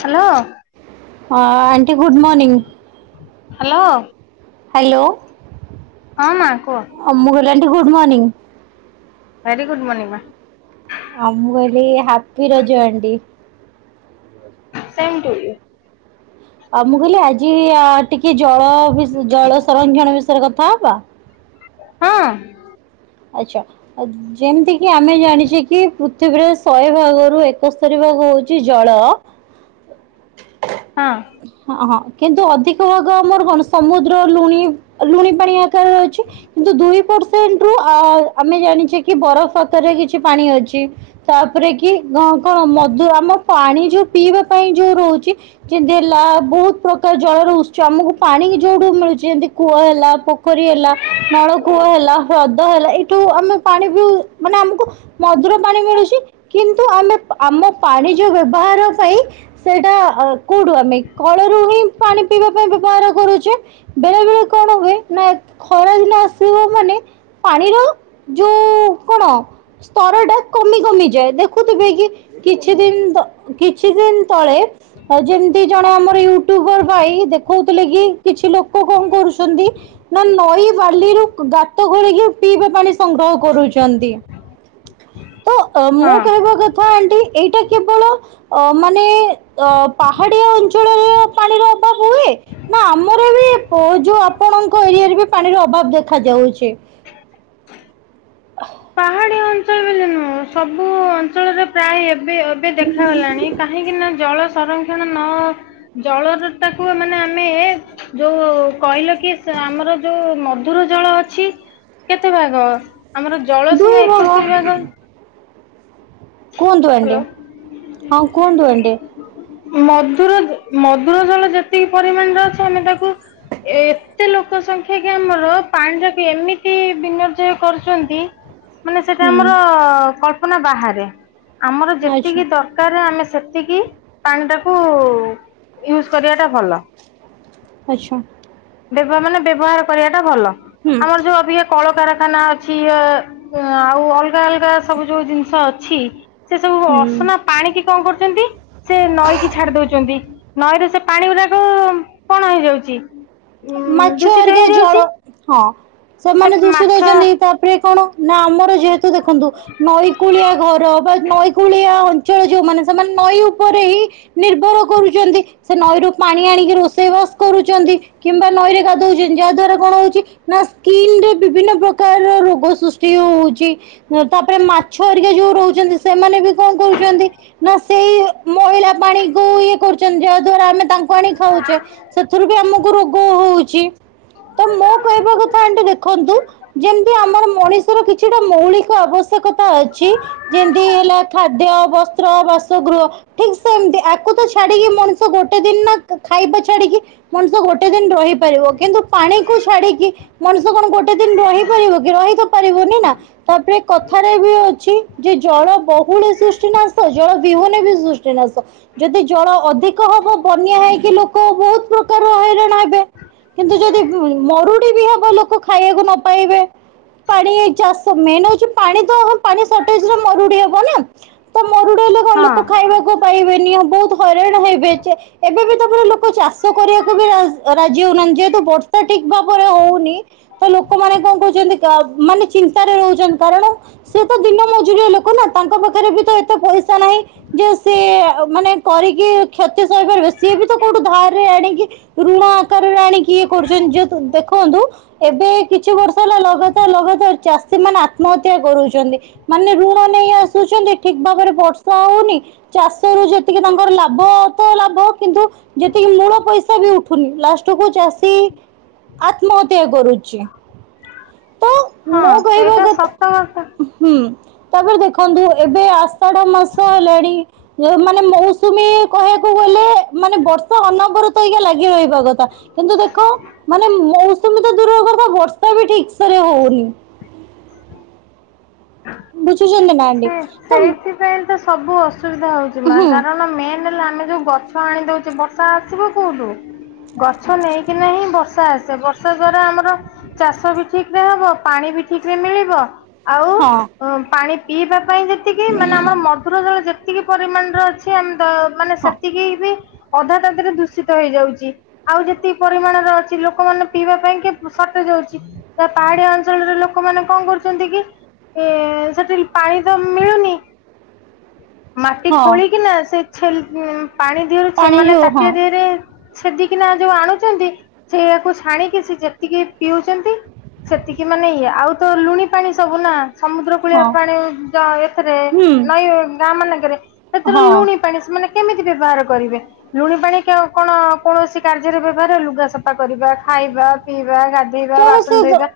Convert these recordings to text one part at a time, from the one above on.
Hello. Aunty good morning hello. Hello. ହଁ ମା କୁହ? ଅମଗଲୁ aunty good morning. Very good morning ମା। ଆମ କହିଲି happy ରଜୁ aunty. Same to you. ଆଉ ମୁଁ କହିଲି ଆଜି ଆ ଟିକେ ଜଳ ବି ଜଳ ସଂରକ୍ଷଣ ବିଷୟରେ କଥା ହବା। ହଁ ଆଛା ଯେମିତି କି ଆମେ ଜାଣିଛେ କି ପୃଥିବୀରେ ଶହେ ଭାଗରୁ ଏକସ୍ତରୀ ଭାଗ ହଉଛି ଜଳ। ହଁ ହଁ ହଁ କିନ୍ତୁ ଅଧିକ ଭାଗ ଆମର କଣ ସମୁଦ୍ର ଲୁଣି ଲୁଣି ପାଣି ଆକାରରେ ଅଛି କିନ୍ତୁ ଦୁଇ ପ ରୁ ଆମେ ଜାଣିଛେ କି ବରଫ ଆକାରରେ କିଛି ପାଣି ଅଛି। ତାପରେ କି କଣ ମଧୁ ଆମ ପାଣି ଯୋଉ ପିଇବା ପାଇଁ ଯୋଉ ରହୁଛି। ଯେମିତି ହେଲା ବହୁତ ପ୍ରକାର ଜଳର ଉ ଆମକୁ ପାଣି ଯୋଉଠୁ ମିଳୁଛି ଏମିତି କୂଅ ହେଲା ପୋଖରୀ ହେଲା ନଳକୂଅ ହେଲା। ହ୍ରଦ ହେଲା ଏଇଠୁ ଆମେ ପାଣି ବିିଉ ମାନେ ଆମକୁ ମଧୁର ପାଣି ମିଳୁଛି କିନ୍ତୁ ଆମେ ଆମ ପାଣି ଯଉ ବ୍ୟବହାର ପାଇଁ ସେଇଟା ଆଉ କୋଉଠୁ ଆମେ କଳରୁ ହିଁ ପାଣି ପିଇବା ପାଇଁ ବ୍ୟବହାର କରୁଛେ। ବେଳେ ବେଳେ କଣ ହୁଏ ନା ଖରା ଦିନ ଆସେ [inaudible] ପାଣିର ଯୋଉ କଣ ସ୍ତର ଟା କମି କମିଯାଏ ଦେଖୁଥିବେ କି କିଛି ଦିନ ତ କିଛି ଦିନ ତଳେ ହଉ ଯେମିତି ଜଣେ ଆମର ୟିଉ ୟୁଟ୍ୟୁବର ଭାଇ ଦେଖଉଥିଲେ କି କିଛି ଲୋକ କଣ କରୁଛନ୍ତି ନା ନଈ ବାଲିରୁ ଗାତ ଘୋଳିକି ପିଇବା ପାଣି ସଂଗ୍ରହ କରୁଛନ୍ତି। ତ ମୋ ହଁ। କହିବା କଥା ଆଣ୍ଟି ଏଇଟା କେବଳ ଅ ମାନେ ଅ ପାହାଡିଆ ଅଞ୍ଚଳରେ ପାଣିର ଅଭାବ ହୁଏ। ନା ଆମର ବି ପ ଯୋଉ ଆପଣଙ୍କ ଏରିଆରେ ବି ପାଣିର ଅଭାବ ଦେଖା ଯାଉଛି? ପାହାଡି ଅଞ୍ଚଳରେ ବୋଲି ନୁହଁ ସବୁ ଅଞ୍ଚଳରେ ପ୍ରାୟ ଏବେ ଏବେ ଦେଖାଗଲାଣି କାହିଁକିନା ଜଳ ସଂରକ୍ଷଣ ନ ଜଳର ଟାକୁ ମାନେ ଆମେ ଯୋଉ କହିଲ କି ସେ ଆମର ଯୋଉ ମଧୁର ଜଳ ଅଛି। କେତେ ଭାଗ ଅ ଆମର ଜଳ ସୀମା ଏକସ୍ତରୀ ଭାଗ। କୁହନ୍ତୁ ଆଣ୍ଟି ହ୍ୟାଲୋ ହଁ କୁହନ୍ତୁ ଆଣ୍ଟି। ମଧୁର ମଧୁର ଜଳ ଯେତିକି ପରିମାଣରେ ଅଛି ଆମେ ତାକୁ ଏତେ ଲୋକ ସଂଖ୍ୟା କି ଆମର ପାଣି ଟାକୁ ଏମିତି ବିନିର୍ଯୟ କରୁଛନ୍ତି ହ [inaudible] ମାନେ ସେଇଟା ଆମର ଅ କଳ୍ପନା ବାହାରେ ଆମର ଆଚ୍ଛା ଯେତିକି ଦରକାର କାର ଆମେ ସେତିକି ପାଣିଟାକୁ ୟୁଜ୍ କରିବାଟା ଭଲ କା ଆଚ୍ଛା। ବ୍ୟବହାର ମାନେ ବ୍ୟବହାର କରିବାଟା ଭଲ ହୁଁ ଆମର ଯୋଉ ଅଭିକା କଳକାରଖାନା ଅଛି ଆ ଆଉ ଅଲଗା ଅଲଗା ସବୁ ଯୋଉ ଜିନିଷ ଅଛି ସେ ସବୁ ହୁଁ ଅସନା ପାଣି କିି କଣ କରୁଛନ୍ତି ସେ ନଈକି ଛାଡି ଦଉଛନ୍ତି ନଈରେ ସେ ପାଣି ଗୁଡାକ କଣ ହେଇଯାଉଛି ଉ ମାଛ ଦୂଷିତ ଆରିକା ଜଳ ହେଇଯାଉଛି ହଁ ସେ ସେମାନେ ଦୂଷ ମାଛ ଦଉଛନ୍ତି ତାପରେ କଣ ନା ଆମର ଯେହେତୁ ଦେଖନ୍ତୁ ନଈକୂଳିଆ ଘର ବା ନଈକୂଳିଆ ଚଳ ଯଉ ମାନେ ସେମାନେ ନଈ ଉପରେ ହିଁ ନିର୍ଭର କରୁଛନ୍ତି ସେ ନଈରୁ ପାଣି ଆଣିକି ରୋଷେଇବାସ କରୁଛନ୍ତି। କିମ୍ବା ନଈରେ ଗାଧଉଛନ୍ତି ଯାହା ଦ୍ୱାରା କଣ ହଉଛି ନା ସ୍କିନ ରେ ବିଭିନ୍ନ ପ୍ରକାର ରୋଗ ସୃଷ୍ଟି ହଉଛି ହୁଁ ତାପରେ ମାଛ ଆରିକ ଯୋଉ ରହୁଛନ୍ତି ସେମାନେ ବି କଣ କରୁଛନ୍ତି ନା ସେଇ ଇ ମଇଳା ପାଣି କୁ ଇଏ କରୁଛନ୍ତି ଯାହାଦ୍ଵାରା ଆମେ ତାଙ୍କୁ ଆଣି ଖାଉଛେ ସେଥିରୁ ବି ଆମକୁ ରୋଗ ହ ହଉଛି। ତ ମୋ କହିବା କଥା ଆଣ୍ଟି ଦେଖନ୍ତୁ ଯେମିତି ଆମର ମଣିଷର କିଛି ହଁ ମୌଳିକ ଆବଶ୍ୟକତା ଅଛି ଯେମିତି ହେଲା ଖାଦ୍ୟ ବସ୍ତ୍ର ବାସଗୃହ ଅ ଠିକ ସେମିତି ୟାକୁ ତ ଛାଡିକି ମଣିଷ ଗୋଟେ ଦିନ ନା ଖାଇବା ଛାଡିକି ମଣିଷ ଗୋ ଗୋଟେ ଦିନ ରହିପାରିବ କିନ୍ତୁ ପାଣିକୁ ଛାଡିକି ମଣିଷ କଣ ଗୋଟେ ଦିନ ରହିପାରିବ କି ରହି ପାରିବନି ନା। ତାପରେ କଥାରେ ବି ଅଛି ଯେ ଜଳ ବହୁଳେ ସୃଷ୍ଟି ନାଶ ଜଳ ବିହନ ବି ସୃଷ୍ଟି ନାଶ ଯଦି ଜଳ ଅଧିକ ହବ ବନ୍ୟା ହେଇକି ଲୋକ ବହୁତ ପ୍ରକାର ହଇରାଣ ହେବେ କିନ୍ତୁ ଯଦି ମରୁଡି ବି ହବ ଲୋକ ଖାଇବାକୁ ନ ପାଇବେ ପାଣି ଚାଷ ମେନ ହଉଛି ପାଣି ତ ପାଣି ଶର୍ତଜେ ରେ ମରୁଡି ହବ ନା ତ ମରୁଡି ହେଲେ କଣ ହଁ ଲୋକ ଖାଇବାକୁ ପାଇବେନି ବହୁତ ହଇରାଣ ହେବେ ଚା ଏବେ ବି ତମର ଲୋକ ଚାଷ କରିବାକୁ ବି ରାଜି ରାଜି ହଉନାହାନ୍ତି ଯେହେତୁ ବର୍ଷା ଠିକ ଭାବରେ ହଉନି ତ ଲୋକମାନେ କଣ କହୁଛନ୍ତି ତ ମାନେ ଚିନ୍ତାରେ ରହୁଛନ୍ତି କାରଣ ସେ ତ ଦିନ ମଜୁରିଆ ଲୋକ ନା ତାଙ୍କ ପାଖରେ ବି ତ ଏତେ ପଇସା ନାହିଁ ଯେ ସେ ମାନେ କରିକି କ୍ଷତି ସହିପାରିବେ ସିଏ ବି ତ କୋଉଠୁ ଧାରରେ ଆଣିକି ଋଣ ରାଣୀ କିଏ କରୁଛନ୍ତି ଯେହେତୁ ଦେଖନ୍ତୁ ଏବେ କିଛି ବର୍ଷ ହେଲା ଲଗାତାର ଲଗାତାର ଚାଷୀ ମାନେ ଆତ୍ମହତ୍ୟା କରୁଛନ୍ତି। ମାନେ ଋଣ ନେଇ ଆସୁଛନ୍ତି ଠିକ ଭାବରେ ବର୍ଷା ହଉନି ଚାଷ ରୁ ଯେତିକି ତାଙ୍କର ଲାଭ ତ ଲାଭ କିନ୍ତୁ ଯେତିକି ମୂଳ ପଇସା ବି ଉଠୁନି ଲାଷ୍ଟକୁୁ ଚାଷ ଆତ୍ମହତ୍ୟା କରୁଛି। ତ ହଁ ମୁଁ କହିବା ସେଇଟା କଥା ସତ ହୁଁ। ତାପରେ ଦେଖନ୍ତୁ ଏବେ ଆଷାଢ ମାସ ହେଲାଣି ଯୋଉ ମାନେ ମୌସୁମୀ କହିବାକୁ ଗଲେ ମାନେ ବର୍ଷା ଅନବର ତ ଆଜ୍ଞା ଲାଗି ରହିବ କଥା କିନ୍ତୁ ଦେଖ ମାନେ ମୌସୁମୀ ତ ଦୂରର କଥା ବର୍ଷା ବି ଠିକ୍ ସେ ରେ ହଉନି। ବୁଝୁଚ ନା। ଆଣ୍ଟି ସେ ତ ହୁଁ ସେଇଥିପାଇଁ ତ ସବୁ ଅସୁବିଧା ହଉଛି ନା କାରଣ ମେନ୍ ନ ହେଲେ ଆମେ ଯୋଉ ଗଛ ହାଣିଦଉଚୁ ବର୍ଷା ଆସିବ କୋଉଠୁ? ଗଛ ନେଇକିନା ହିଁ ବର୍ଷା ଆସେ। ବର୍ଷା ଦ୍ଵାରା ଆମର ଚାଷ ବି ଠିକ୍ ରେ ହବ। ପାଣି ବି ଠିକ୍ ସେ ମିଳିବ। ଆଉ ହଁ ପାଣି ପିଇବା ପାଇଁ ଯେତିକି ମାନେ ଆମର ମଧୁର ଜଳ ଯେ ସେତିକି ପରିମାଣର ଅଛି ଆମ ତ ମାନେ ହଁ ସେତିକି ବି ଅଧା ତାଧିରେ ଦୂଷିତ ହେଇଯାଉଛି। ଆଉ ଯେତିକି ପରିମାଣରେ ଅଛି ଲୋକମାନେ ପିଇବା ପାଇଁ କେ ସଟେଜ୍ ହଉଛି। ତ ପାହାଡିଆ ଅଞ୍ଚଳର ଲୋକମାନେ କଣ କରୁଚନ୍ତି କି ଏ ସେଠି ପାଣି ତ ମିଳୁନି ମାଟି ହଁ ଖୋଳିକିନା ସେ ଛେଲ୍ ପାଣି ଦିହରୁ ଛେ ପାଣି ମାନେ ଯୋଉ ହଁ ତାଟିଆ ଦିହରେ ସେଦିକିନା ଯୋଉ ଆଣୁଛନ୍ତି, ସେୟାକୁ ଛାଣିକି ସେ ଯେତିକି ପିଉଛନ୍ତି। ସେତିକି ମାନେ ଇଏ। ଆଉ ତ ଲୁଣି ପାଣି ସବୁ ନା। ସମୁଦ୍ର କୂଳିଆ ହଁ ପାଣି ଏଥେରେ ହୁଁ ନଈ ଗାଁ ମାନଙ୍କରେ। ସେଥିରେ ହଁ। ଲୁଣି ପାଣି ସେମାନେ କେମିତି ବ୍ୟବହାର କରିବେ? ଲୁଣି ପାଣି କ-କଣ କୌଣସି କାର୍ଯ୍ୟରେ ବ୍ୟବହାର ଲୁଗା ସଫା କରିବା, ଖାଇବା ପିଇବା, ଗା ଧେଇବା, ବାସନ କୌଣସି ଧୋଇବା।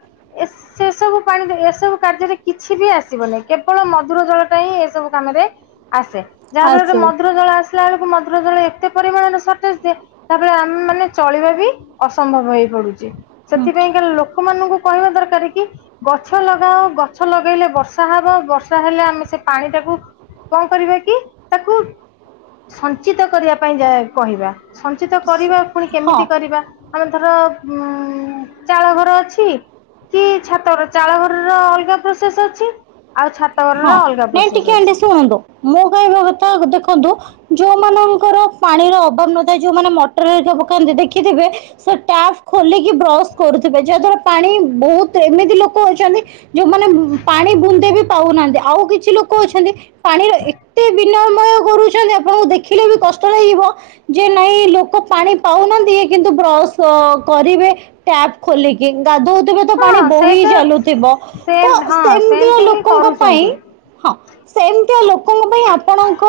ଏ ସେ ସବୁ ପାଣିରେ ଏସବୁ କାର୍ଯ୍ୟରେ କିଛି ବି ଆ ଆସିବନି କେବଳ ମଧୁର ଜଳଟା ହିଁ ଏସବୁ କାମରେ ଆସେ। ଯାହାଫଳରେ ଆସିବ ମଧୁର ଜଳ ଆ ଆସିଲା ବେଳକୁ ମଧୁର ଜଳ ଏତେ ପରିମାଣରେ ସର୍ଟେଜ ଯେ ତା ପରେ ଆମେ ମାନେ ଚଳିବା ବି ଅସମ୍ଭବ ହେଇ ପଡୁଚି। ସେଥିପାଇଁ କାର ଲୋକମାନଙ୍କୁ କହିବା ଦରକାର କି ଗଛ ଲଗାଅ ଗଛ ଲଗେଇଲେ ବର୍ଷା ବର୍ଷା ହବ। ବର୍ଷା ହେଲେ ଆମେ ସେ ପାଣି ଟାକୁ କଣ କରିବା କି ତାକୁ ସଞ୍ଚିତ କରିବା ପାଇଁ ଯା କହିବା। ସଞ୍ଚିତ କରିବା ପୁଣି ହଁ କେମିତି କରିବା? ଆଊ ଧର ଉଁ ଚାଳଘର ଅଛି। କି ଛାତର ଚାଳଘରର ଅଲଗା ପ୍ରୋସେସ୍ ଅଛି। ଆଉ ଛାତ ଘରର ହଁ। ଅଲଗା ନାଇଁ ପ୍ରୋସେସ ଟିକେ ଆଣ୍ଟିି ଅଛି ଶୁଣନ୍ତୁ। ମୁଁ କହୁବା କଥା ଦେଖନ୍ତୁ ଯୋଉ ମାନଙ୍କର ପାଣିର ଅଭାବ ନ ଥାଏ ଯୋଉମାନେ ମଟର ହେରିକା ପକାନ୍ତି ଦେଖିଥିବେ ସେ ଟ୍ୟାପ୍ ଖୋଲିକି ବ୍ରସ୍ କରୁଥିବେ। ଯାହା ଦ୍ଵାରା ପାଣି ବହୁତ ଏମିତି ଲୋକ ଅଛନ୍ତି ଯୋଉମାନେ ପାଣି ବୁନ୍ଦେ ବି ପାଉନାହାନ୍ତି ଆଉ କି କିଛି ଲୋକ ଅଛନ୍ତି ପାଣିର ଏତେ ବିନମୟ କରୁଛନ୍ତି ଆପଣଙ୍କୁ ଦେଖିଲେ ବି କଷ୍ଟ ଲାଗିବ ଯେ ନାଇଁ ଲୋକ ପାଣି ପାଉନାହାନ୍ତି ଇଏ କିନ୍ତୁ ବ୍ରସ୍ କରିବେ ଟ୍ୟାପ୍ ଖୋଲିକି। ଗାଧଉଥିବେ ହଁ ପାଣି ବୋହି ସେଇଟା ଚାଲୁଥିବ। ସେ ତ ହଁ ସେମିତିଆ ସେମିତି ହିଁ ଲୋକ କରୁଛନ୍ତି ହଁ ସେମିତିଆ ଲୋ ଲୋକଙ୍କ ପାଇଁ ଆପଣଙ୍କ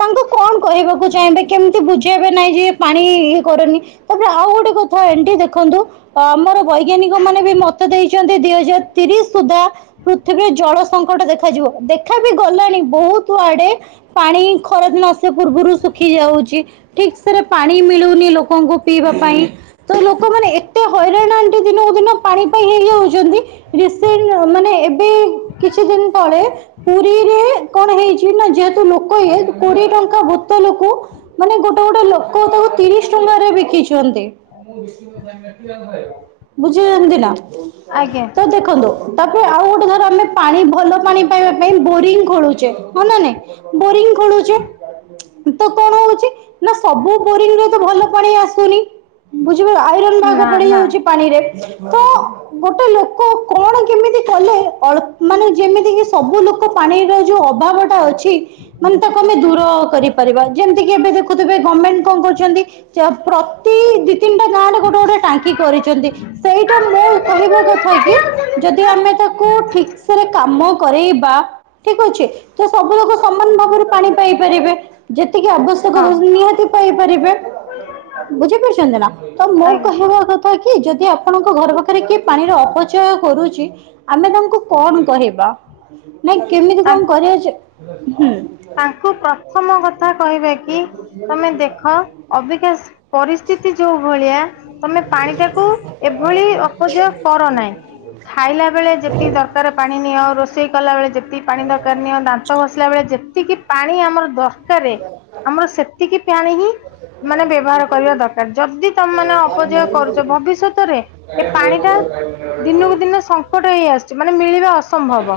ତାଙ୍କୁ କଣ କହିବାକୁ ଚାହିଁବେ କେମିତି ବୁଝେ ସେ ଏବେ ନାଇଁ ଯେ ପାଣି ଇଏ କରନି। ତା ପରେ ଆଉ ଗୋଟେ କଥା ଆଣ୍ଟି ଦେଖନ୍ତୁ ତ ଆମର ବୈଜ୍ଞାନିକ ମାନେ ବି ମତ ଦେଇଛନ୍ତି ଦି ହଜାର ତିରିଶ ସୁଦ୍ଧା ପୃଥିବୀ ଜଳ ସଙ୍କଟ ଦେଖାଯିବ। ଦେଖା ବିି ଗଲାଣି ବହୁତ ଆଡେ ପାଣି ଖରାଦିନ ଆସିବା ପୂର୍ବୁରୁ ଶୁଖି ଯାଉଚି। ଠିକସେରେ ପାଣି ମିଳୁନି ଲୋ ଲୋକଙ୍କୁ ପିଇବା ପାଇଁ। ତ ଲୋକମାନେ ଏତେ ହଇରାଣ ଆଣ୍ଟି ଦିନକୁ ଦିନ ପାଣି ପାଇଁ ହେଇ ଯାଉଛନ୍ତି। ରିସେଣ୍ଟ ମାନେ ଏବେ କିଛି ଦିନ ତଳେ ପୁରୀରେ କଣ ହେଇଛି ନା ଯେହେତୁ ଲୋକ ଇଏ କୋଡିଏ ଟଙ୍କା ବୋତଲକୁ ମାନେ ଗୋଟେ ଗୋଟେ ଲୋକ ତାକୁ ତିରିଶ ଟଙ୍କା ବିକିଚନ୍ତି। [unintelligible] ବୁଝିଛନ୍ତି ନା ଆଜ୍ଞା ତ ଦେଖନ୍ତୁ। ତାପରେ ଆଉ ଗୋଟେ ଧର ଆମେ ପାଣି ଭଲ ପାଣି ପାଇବା ପାଇଁ ବୋରିଂ ଖୋଳୁଛେ ହଁ ନା ନାଇଁ ବୋରିଂ ଖୋଳୁଚେ ତ କଣ ହଉଚି ନା ସବୁ ବୋରିଙ୍ଗରେ ତ ଭଲ ପାଣି ଆସୁନି ବୁଝବେ ଆଇରନ୍ ଦାଗ ନା ନା ପଡିଯାଉଛି ପାଣିରେ ତ ଗୋଟେ ଲୋକ କ କଣ କେମିତି କଲେ ଅଳ୍ପ ମାନେ ଯେମିତି କିି ସବୁ ଲୋକ ପାଣିର ଯୋଉ ଅଭାବ ଟା ଅଛି ମାନେ ତାକୁ ଆମେ ଦୂର କରିପାରିବା ଯେମିତି କିି ଏବେ ଦେଖୁଥିବେ ଗମେଣ୍ଟ କଣ କରୁଚନ୍ତି [inaudible] ପ୍ରତି ଦି ତିନିଟା ଗାଁରେ ଗୋଟେ ଗୋଟେ ଟାଙ୍କି କରିଚନ୍ତି ସେଇଟା ମୋ କହିବା କଥା କି ଯଦି ଆମେ ତାକୁ ଠିକ ସେରେ କାମ କରେଇବା ଠିକ ଅଛି ତ ସବୁ ଲୋକ ସମାନ ଭାବରେ ପାଣି ପାଇପାରିବେ ଯେତିକି ଆବଶ୍ୟକ ହଁ ନିହାତି ପାଇପାରିବେ ବୁଝିପାରୁଚନ୍ତି ନା ତ ମୋ ଆଜ୍ଞା କହିବା କଥା କି ଯଦି ଆପଣଙ୍କ ଘର ପାଖରେ କିଏ ପାଣିର ଅପଚୟ କରୁଚି ଆମେ ତାଙ୍କୁ କଣ କହିବା ନାଇଁ କେମିତି କଣ ତାଙ୍କୁ କରିବା ଯେ ହୁଁ। ତାଙ୍କୁ ପ୍ରଥମ କଥା କହିବା କି ତମେ ଦେଖ ଅବିକାଶ ପରିସ୍ଥିତି ଯୋଉ ଭଳିଆ ତମେ ପାଣି ଟାକୁ ଏଭଳି ଅପଚୟ କର ନାହିଁ। ଖାଇଲା ବେଳେ ଯେତିକି ଦର କାର ପାଣି ନିଅ ରୋଷେଇ କଲା ବେଳେ ଯେତିକି ପାଣି ଦରକାର ନିଅ ଦାନ୍ତ ଘଷିଲା ବେଳେ ଯେତିକି ପାଣି ଆମର ଦର କାରେ ଆମର ସେତିକି ପାଣି ହିଁ ମାନେ ବ୍ୟବହାର କରିବା ଦରକାର ଯଦି ତମ ମାନେ ଅପଚୟ କରୁଛ ଭବିଷ୍ୟତରେ ଏ ପାଣି ଟା ଦିନକୁ ଦିନ ସଙ୍କ ହେଇ ଆସୁଛି ମାନେ ମିଳିବା ଅସମ୍ଭବ।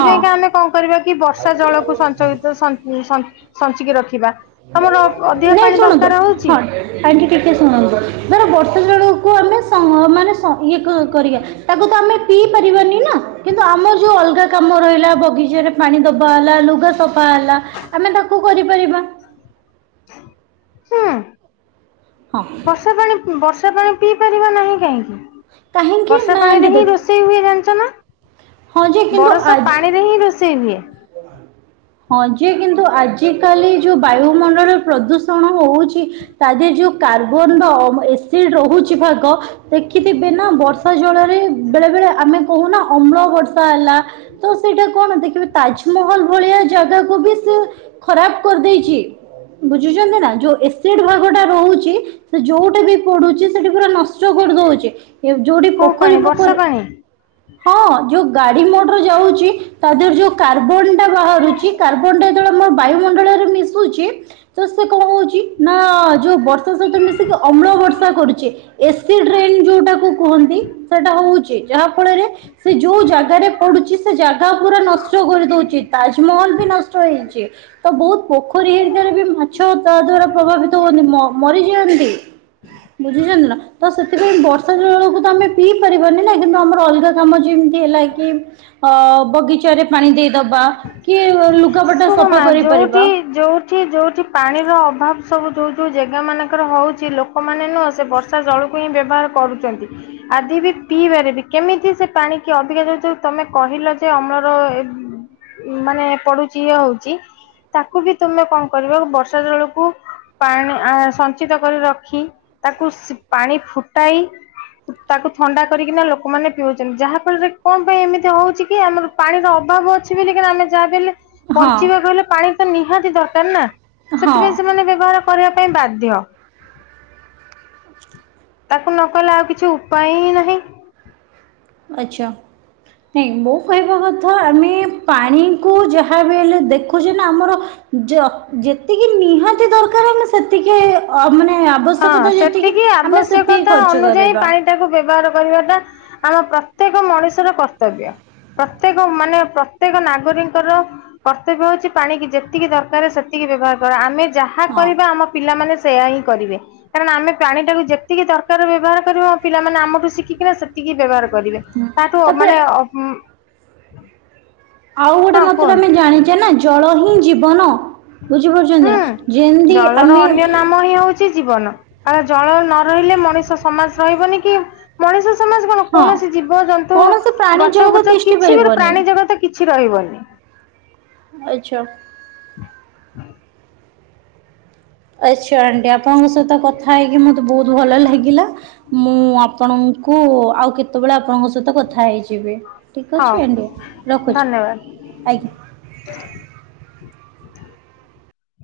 ହଁ ଆମେ କଣ କରିବା କି ବର୍ଷା ଜଳକୁ ସଂଞ୍ଚୟିତ ତ ସଞ୍ଚ ସଞ୍ଚ ସଞ୍ଚିକି ରଖିବା ତମର ଅଧିକା ନାଇଁ ପାଣି ଶୁଣନ୍ତୁ ଦରକାର ହଉଚି ହଁ ଆଣ୍ଟି ଟିକେ ଶୁଣନ୍ତୁ ଧର ବର୍ଷା ଜଳକୁ ଆମେ ସ ମାନେ ଶ ଇଏ କ କରିବା ତାକୁ ତ ଆମେ ପିଇ ପାରିବାନି ନା। କିନ୍ତୁ ଆମର ଯୋଉ ଅଲଗା କାମ ରହିଲା ବଗିଚାରେ ପାଣି ଦବା ହେଲା ଲୁଗା ସଫା ହେଲା ଆମେ ତାକୁ କରିପାରିବା। ହୁଁ ହଁ ବର୍ଷା ପାଣି ବର୍ଷା ବର୍ଷା ପାଣି ପିଇ ପାରିବା ନାହିଁ କାହିଁକି କାହିଁକି ବର୍ଷା ନା ଆଣ୍ଟି ପାଣିରେ ହିଁ ଦେଖ ରୋଷେଇ ରୋଷେଇ ହୁଏ ଜାଣିଚନା ହଁ ଯେ କିନ୍ତୁ ବରସା ଆଜି ପାଣିରେ ହିଁ ରୋଷେଇ ହୁଏ। ହଁ ଯେ କିନ୍ତୁ ଆଜିକାଲି ଯୋଉ ବାୟୁମଣ୍ଡଳ ପ୍ରଦୂଷଣ ହଉଚି ତା ଦେହେ ଯୋଉ କାର୍ବନର ଏସିଡ ରହୁଛି ଭାଗ ଦେଖିଥିବେ ନା ବର୍ଷା ଜଳରେ ବେଳେ ବେଳେ ଆମେ କହୁନା ଅମ୍ଳ ବର୍ଷା ହେଲା। ତ ସେଇଟା କଣ ଦେଖିବେ ତାଜମହଲ ଭଳିଆ ଜାଗାକୁ ବି ସେ ଖରାପ କରିଦେଇଚି ବୁଝୁଛନ୍ତି ନା ଯୋଉ ଏସିଡ ଭାଗ ଟା ରହୁଚି ସେ ଯୋଉଠେ ବି ପଡୁଚି ସେଠି ପୁରା ନସ୍ ଷ୍ଟ କରିଦଉଚି ଯୋଉଠି କୋଉ ପୋଖରୀ ପାଣି ଫୋଖରୀ ବର୍ଷା ପାଣି। ହଁ। ଯୋଉ ଗାଡି ମୋଟର ଯାଉଚି ତା ଦେହରେ ଯୋଉ କାର୍ବନ ଟା ବାହାରୁଚି କାର୍ବନ ଟା ଯେତେବେଳେ ଆମର ବାୟୁ ମ ମଣ୍ଡଳରେ ମିଶୁଚି। ତ ସେ କଣ ହଉଚି ନା ଯୋଉ ବର୍ଷା ସହିତ ମିଶିକି ଅମ୍ଳ ବର୍ଷା କରୁଚି। ଏସିଡ ରେନ ଯୋଉଟାକୁ କୁହନ୍ତି ସେଟା ହଉଚି ଯାହା ଫଳରେ ସେ ଯୋଉ ଜାଗାରେ ପଡୁଚି ସେ ଜାଗା ପୁରା ନଷ୍ଟ କରିଦଉଚି ତାଜମହଲ ବି ନଷ୍ଟ ହେଇଚି। ତ ବହୁତ ପୋଖରୀ ହେରିକାରେ ବି ମାଛ ତା ଦ୍ଵାରା ପ୍ରଭାବିତ ହୁଅନ୍ତି ମରିଯାଆନ୍ତି। ବୁଝିଛନ୍ତି ନା ତ ସେଥିପାଇଁ ବର୍ଷା ଜଳକୁ ତ ଆମେ ପିଇ ପାରିବାନି। ନାଇଁ କିନ୍ତୁ ଆମର ଅଲଗା କାମ ଯେମତି ହେଲା କି ଅ ବଗିଚାରେ ପାଣି ଦେଇଦବା କି ଲୁଗାପଟା ସଫା କରିପାରିବା। ଏଠି ଯୋଉଠି ପାଣିର ଅଭାବ ସବୁ ଯୋଉ ଯୋଉ ଜାଗା ମାନଙ୍କର ହଉଛି ଲୋକମାନେ ନୁହଁ ସେ ବର୍ଷ ତା ଜଳକୁ ହିଁ ବ୍ୟବହାର କରୁଛନ୍ତି। ଆଦି ବି ପିଇବାରେ ବି କେମିତି ସେ ପାଣିକି ଅଧିକା ଯ ତମେ କହିଲ ଯେ ଅମ୍ଳର ମାନେ ପଡୁଛି ଇଏ ହଉଛି ତାକୁ ବି ତମେ କଣ କରିବ ବର୍ଷା ଜଳକୁ ପାଣି ଆ ସଞ୍ଚିତ କରି ରଖି ତାକୁ ପାଣି ଫୁଟାଇ ତାକୁ ଥଣ୍ଡା କରିକିନା ଲୋକମାନେ ପିଉଛନ୍ତି। ଯାହାଫଳରେ କଣ ପାଇଁ ଏମିତି ହଉଛି କି ଆମର ପାଣିର ଅଭାବ ଅଛି ବୋଲି କିନା ଆମେ ଯାହା ହେଲେ ହଁ ବଞ୍ଚିବାକୁ ହେଲେ ପାଣି ତ ନିହାତି ଦରକାର ନା। ହଁ ସେଥିପାଇଁ ସେମାନେ ବ୍ୟବହାର କରିବା ପାଇଁ ବାଧ୍ୟ। ତାକୁ ନ କଲେ ଆଉ କିଛି ଉପାୟ ହିଁ ନାହିଁ। ଆଚ୍ଛା। ନାଇଁ ମୋ କହିବା କଥା ଆମେ ପାଣିକୁୁ ଯାହା ବି ହେଲେ ଦେଖୁଛେ ନା ଆମର ଯ ଯେତିକି ନିହାତି ଦରକାର ଆମ ସେତିକି ମାନେ ଆବଶ ହଁ ଶ୍ୟକ ଯେତିକି ସେତିକି ଆମେ ସେତିକି ଖର୍ଚ୍ଚ କରିବା। [unintelligible] କୁ ବ୍ୟବହାର କରିବାଟା ଆମ ପ୍ରତ୍ୟେକ ମଣିଷର କର୍ତ୍ତବ୍ୟ। ପ୍ରତ୍ୟେକ ମାନେ ପ୍ରତ୍ୟେକ ନାଗରିଙ୍କର କର୍ତ୍ତବ୍ୟ ହଉଛି ପାଣି ଯେତିକି ଦରକାର ସେତିକି ବ୍ୟବହାର କର ଆମେ ଯାହା ଯାହା ହଁ କରିବା ଆମ ପିଲାମାନେ ସେୟା ହିଁ କରିବେ। କାରଣ ଆମେ ପାଣି ଟାକୁ ଯେତିକି ଦରକାର ବ୍ୟବହାର କରିବ ଆ ପିଲାମାନେେ ଆମଠୁ ଶିଖିକିନା ସେତିକି ବ୍ୟବହାର କରିବେ। ତାଠୁ ତାପରେ ମାନେ [unintelligible] ଆଉ ଗୋଟେ ମତରେ ଆମେ କୁହନ୍ତୁ। ଜାଣିଛେ ନା ଜଳ ହିଁ ଜୀବନ। ବୁଝିପାରୁଛନ୍ତି ହୁଁ ନା ଯେମିତି ଜଳର ଆମେ [unintelligible] ହିଁ ହଉଛି ଜୀବନ କାର ଜଳ ନ ରହିଲେ ମଣିଷ ସମାଜ ରହିବନି କି ମଣିଷ ସମାଜ କଣ ହଁ କୌଣସି ଜୀବଜନ୍ତୁ କୌଣସି ପ୍ରାଣୀ ଗଛ ଜଗତ ଫୁଛ ତିଷ୍ଠି କିଛି ବି ପାରିବନି ପ୍ରାଣୀ ଜଗତ କିଛି ରହିବନି। ଆଚ୍ଛା। ହଁ ଆଚ୍ଛା ଆଣ୍ଟି ଆପଣଙ୍କ ସହିତ କଥା ହେଇକି ମତେ ବହୁତ ଭଲ ଲାଗିଲା। ମୁଁ ଆ ଆପଣଙ୍କୁ ଆଉ କେତେବେଳେ ଆପଣଙ୍କ ସହିତ କଥା ହେଇଯିବି। ଠିକ୍ ହଉ ଅଛି ଆଣ୍ଟି ରଖୁଛି ଧନ୍ୟବାଦ। ଆଜ୍ଞା।